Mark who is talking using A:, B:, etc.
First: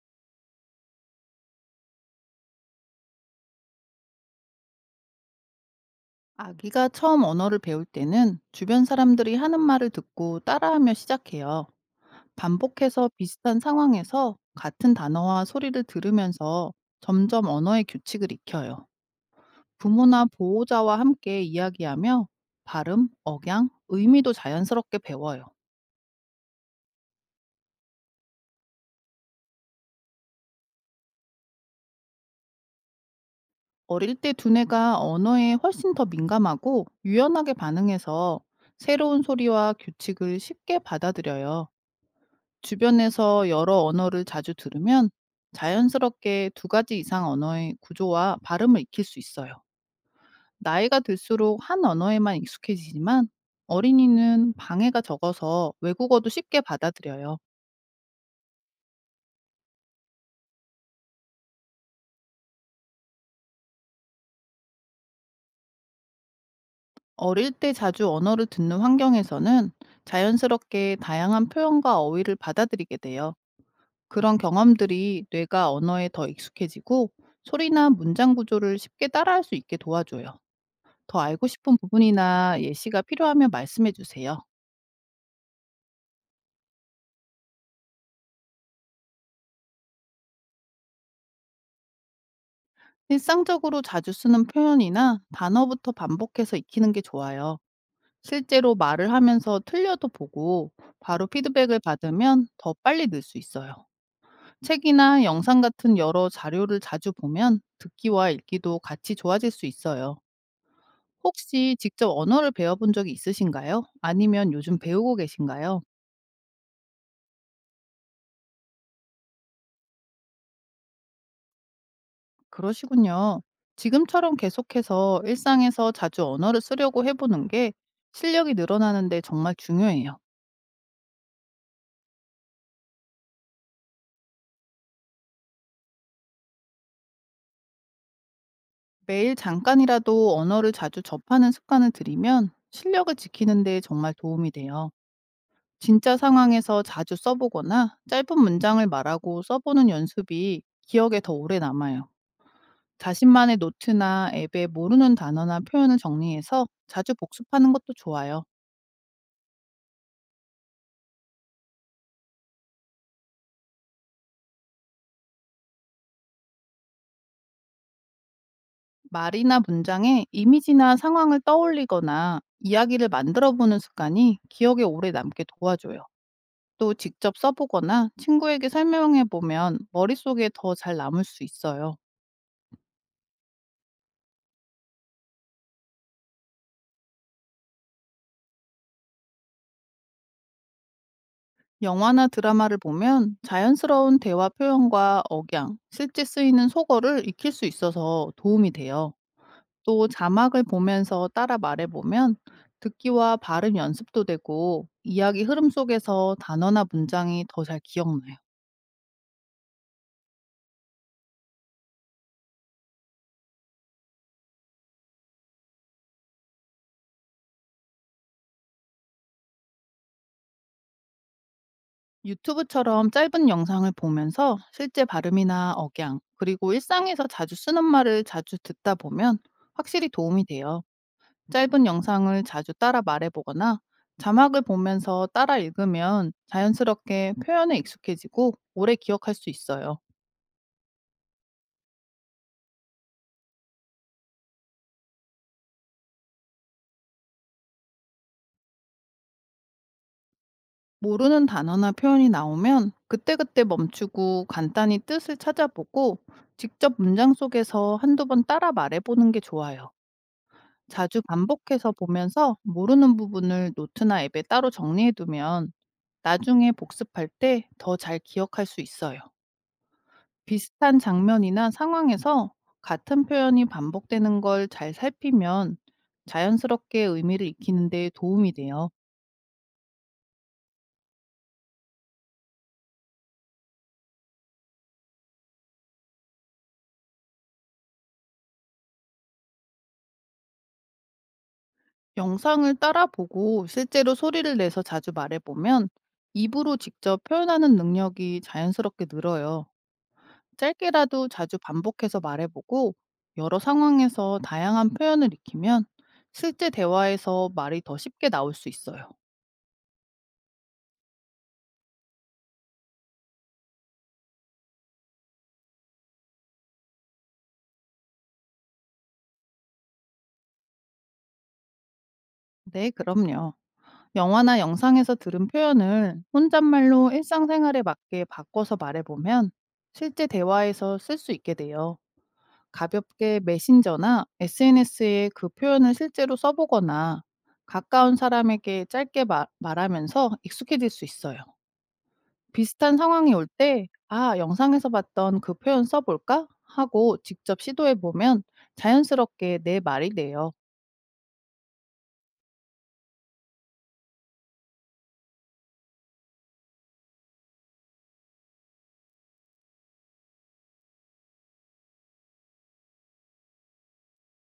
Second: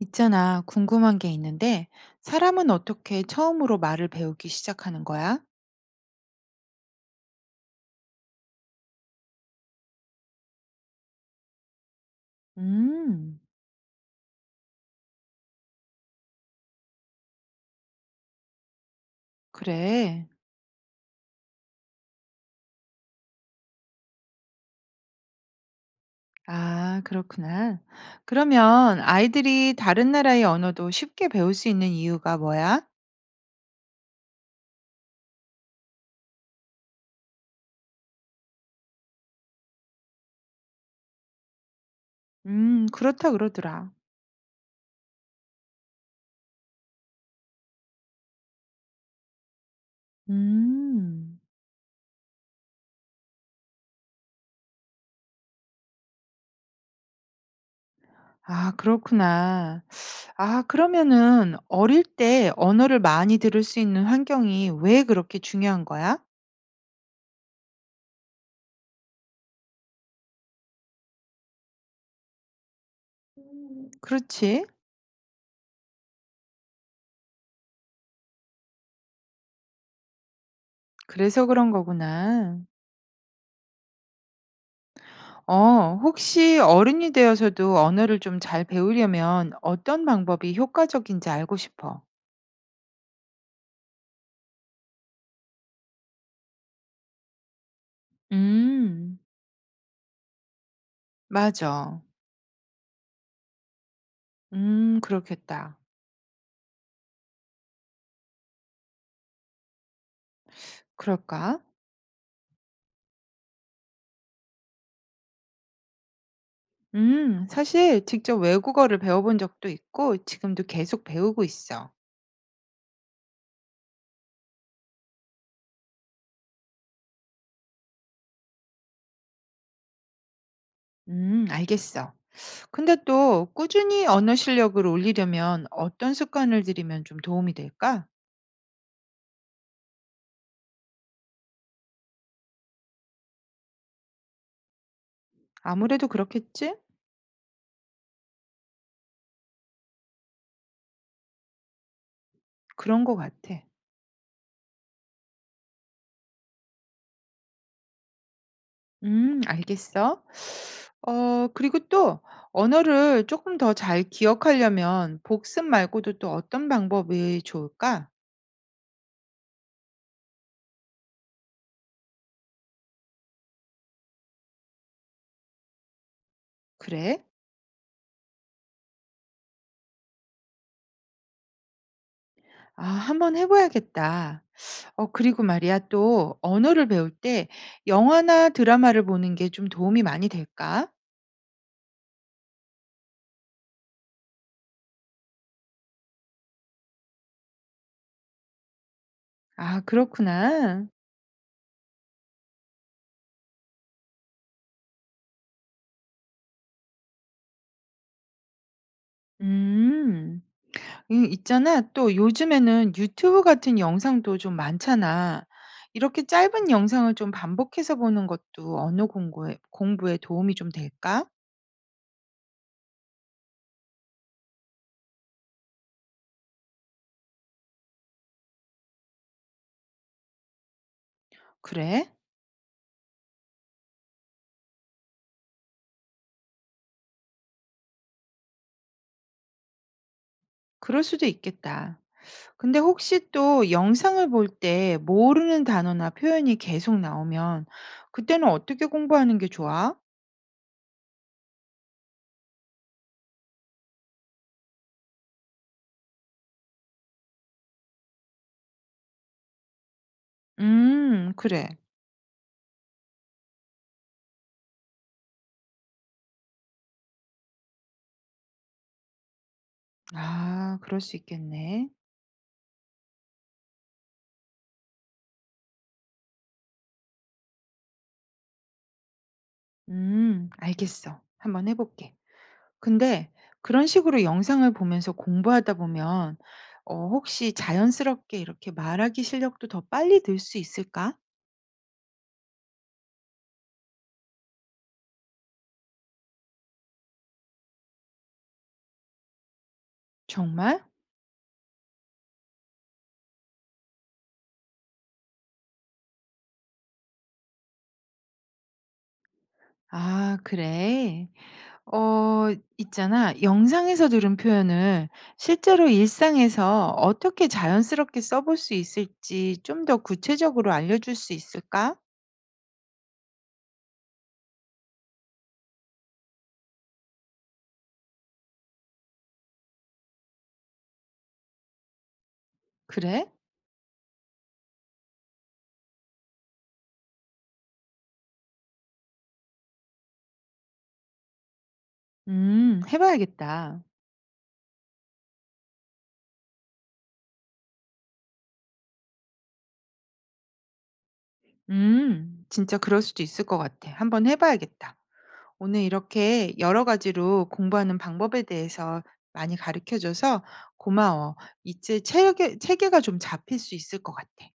A: 있잖아, 궁금한 게 있는데, 사람은 어떻게 처음으로 말을 배우기 시작하는 거야?
B: 아기가 처음 언어를 배울 때는 주변 사람들이 하는 말을 듣고 따라하며 시작해요. 반복해서
A: 음,
B: 비슷한 상황에서 같은 단어와 소리를 들으면서 점점 언어의 규칙을 익혀요. 부모나
A: 그래.
B: 보호자와 함께 이야기하며 발음, 억양, 의미도 자연스럽게 배워요.
A: 아, 그렇구나. 그러면 아이들이 다른 나라의 언어도 쉽게 배울 수 있는 이유가 뭐야?
B: 어릴 때 두뇌가 언어에 훨씬 더 민감하고 유연하게 반응해서 새로운 소리와 규칙을 쉽게 받아들여요.
A: 그렇다
B: 주변에서 여러
A: 그러더라.
B: 언어를 자주 들으면 자연스럽게 두 가지 이상 언어의 구조와 발음을 익힐 수 있어요. 나이가
A: 음,
B: 들수록 한 언어에만 익숙해지지만 어린이는 방해가 적어서 외국어도 쉽게 받아들여요.
A: 아, 그렇구나. 아, 그러면은 어릴 때 언어를 많이 들을 수 있는 환경이 왜 그렇게 중요한 거야?
B: 어릴 때 자주 언어를 듣는 환경에서는 자연스럽게 다양한 표현과 어휘를 받아들이게 돼요. 그런
A: 그렇지.
B: 경험들이 뇌가 언어에 더 익숙해지고 소리나 문장 구조를 쉽게 따라할 수 있게 도와줘요. 더
A: 그래서
B: 알고
A: 그런
B: 싶은
A: 거구나.
B: 부분이나 예시가 필요하면 말씀해 주세요.
A: 어, 혹시 어른이 되어서도 언어를 좀 잘 배우려면 어떤 방법이 효과적인지 알고 싶어.
B: 일상적으로 자주 쓰는 표현이나 단어부터 반복해서 익히는 게 좋아요. 실제로 말을
A: 음,
B: 하면서 틀려도 보고 바로 피드백을
A: 맞아.
B: 받으면 더 빨리 늘 수 있어요. 책이나 영상
A: 그렇겠다.
B: 같은 여러 자료를 자주 보면 듣기와 읽기도 같이 좋아질 수 있어요.
A: 그럴까?
B: 혹시 직접 언어를 배워본 적이 있으신가요? 아니면 요즘 배우고 계신가요?
A: 사실 직접 외국어를 배워본 적도 있고 지금도 계속 배우고 있어.
B: 그러시군요. 지금처럼 계속해서 일상에서 자주 언어를 쓰려고 해보는 게 실력이 늘어나는데 정말 중요해요.
A: 알겠어. 근데 또 꾸준히 언어 실력을 올리려면 어떤 습관을 들이면 좀 도움이 될까?
B: 매일 잠깐이라도 언어를 자주 접하는 습관을 들이면 실력을 지키는 데 정말 도움이 돼요.
A: 아무래도
B: 진짜
A: 그렇겠지?
B: 상황에서 자주 써보거나 짧은 문장을 말하고 써보는 연습이 기억에 더 오래 남아요.
A: 그런 것
B: 자신만의
A: 같아.
B: 노트나 앱에 모르는 단어나 표현을 정리해서 자주 복습하는 것도 좋아요.
A: 알겠어. 어 그리고 또 언어를 조금 더 잘 기억하려면 복습 말고도 또 어떤 방법이 좋을까?
B: 말이나 문장에 이미지나 상황을 떠올리거나 이야기를 만들어 보는 습관이 기억에 오래 남게 도와줘요. 또
A: 그래?
B: 직접 써보거나 친구에게 설명해 보면 머릿속에 더 잘 남을 수 있어요.
A: 아 한번 해 봐야겠다. 어 그리고 말이야 또 언어를 배울 때 영화나 드라마를 보는 게 좀 도움이 많이 될까?
B: 영화나 드라마를 보면 자연스러운 대화 표현과 억양, 실제 쓰이는 속어를 익힐 수 있어서 도움이 돼요.
A: 아
B: 또 자막을
A: 그렇구나.
B: 보면서 따라 말해보면 듣기와 발음 연습도 되고 이야기 흐름 속에서 단어나 문장이 더 잘 기억나요.
A: 음. 있잖아. 또 요즘에는 유튜브 같은 영상도 좀 많잖아. 이렇게 짧은 영상을 좀 반복해서 보는 것도 공부에 도움이 좀 될까?
B: 유튜브처럼 짧은 영상을 보면서 실제 발음이나 억양, 그리고 일상에서 자주 쓰는 말을 자주 듣다 보면 확실히 도움이 돼요. 짧은
A: 그래?
B: 영상을 자주 따라 말해보거나 자막을 보면서 따라 읽으면 자연스럽게 표현에 익숙해지고 오래 기억할 수 있어요.
A: 그럴 수도 있겠다. 근데 혹시 또 영상을 볼 때 모르는 단어나 표현이 계속 나오면 그때는 어떻게 공부하는 게 좋아?
B: 모르는 단어나 표현이 나오면 그때그때 멈추고 간단히 뜻을 찾아보고 직접 문장 속에서 한두 번 따라 말해보는 게 좋아요. 자주
A: 그래.
B: 반복해서 보면서 모르는 부분을 노트나 앱에 따로 정리해두면 나중에 복습할 때 더 잘 기억할 수 있어요.
A: 아,
B: 비슷한
A: 그럴 수
B: 장면이나
A: 있겠네.
B: 상황에서 같은 표현이 반복되는 걸 잘 살피면 자연스럽게 의미를 익히는 데 도움이 돼요.
A: 알겠어. 한번 해볼게. 근데 그런 식으로 영상을 보면서 공부하다 보면 어 혹시 자연스럽게 이렇게 말하기 실력도 더 빨리 늘 수 있을까?
B: 영상을 따라 보고 실제로 소리를 내서 자주 말해보면 입으로 직접 표현하는 능력이 자연스럽게 늘어요.
A: 정말?
B: 짧게라도 자주 반복해서 말해보고 여러 상황에서 다양한 표현을 익히면 실제 대화에서 말이 더 쉽게 나올 수 있어요.
A: 아 그래. 어 있잖아. 영상에서 들은 표현을 실제로 일상에서 어떻게 자연스럽게 써볼 수 있을지 좀 더 구체적으로 알려줄 수 있을까?
B: 네, 그럼요. 영화나 영상에서 들은 표현을 혼잣말로 일상생활에 맞게 바꿔서 말해보면 실제 대화에서 쓸 수 있게 돼요.
A: 그래?
B: 가볍게 메신저나 SNS에 그 표현을 실제로 써보거나 가까운 사람에게 짧게 말하면서 익숙해질 수 있어요.
A: 음.
B: 비슷한
A: 해
B: 상황이 올
A: 봐야겠다.
B: 때 '아 영상에서 봤던 그 표현 써 볼까?' 하고 직접 시도해 보면 자연스럽게 내 말이 돼요.
A: 음. 진짜 그럴 수도 있을 것 같아. 한번 해 봐야겠다. 오늘 이렇게 여러 가지로 공부하는 방법에 대해서 많이 가르쳐 줘서 고마워. 이제 체계가 좀 잡힐 수 있을 것 같아.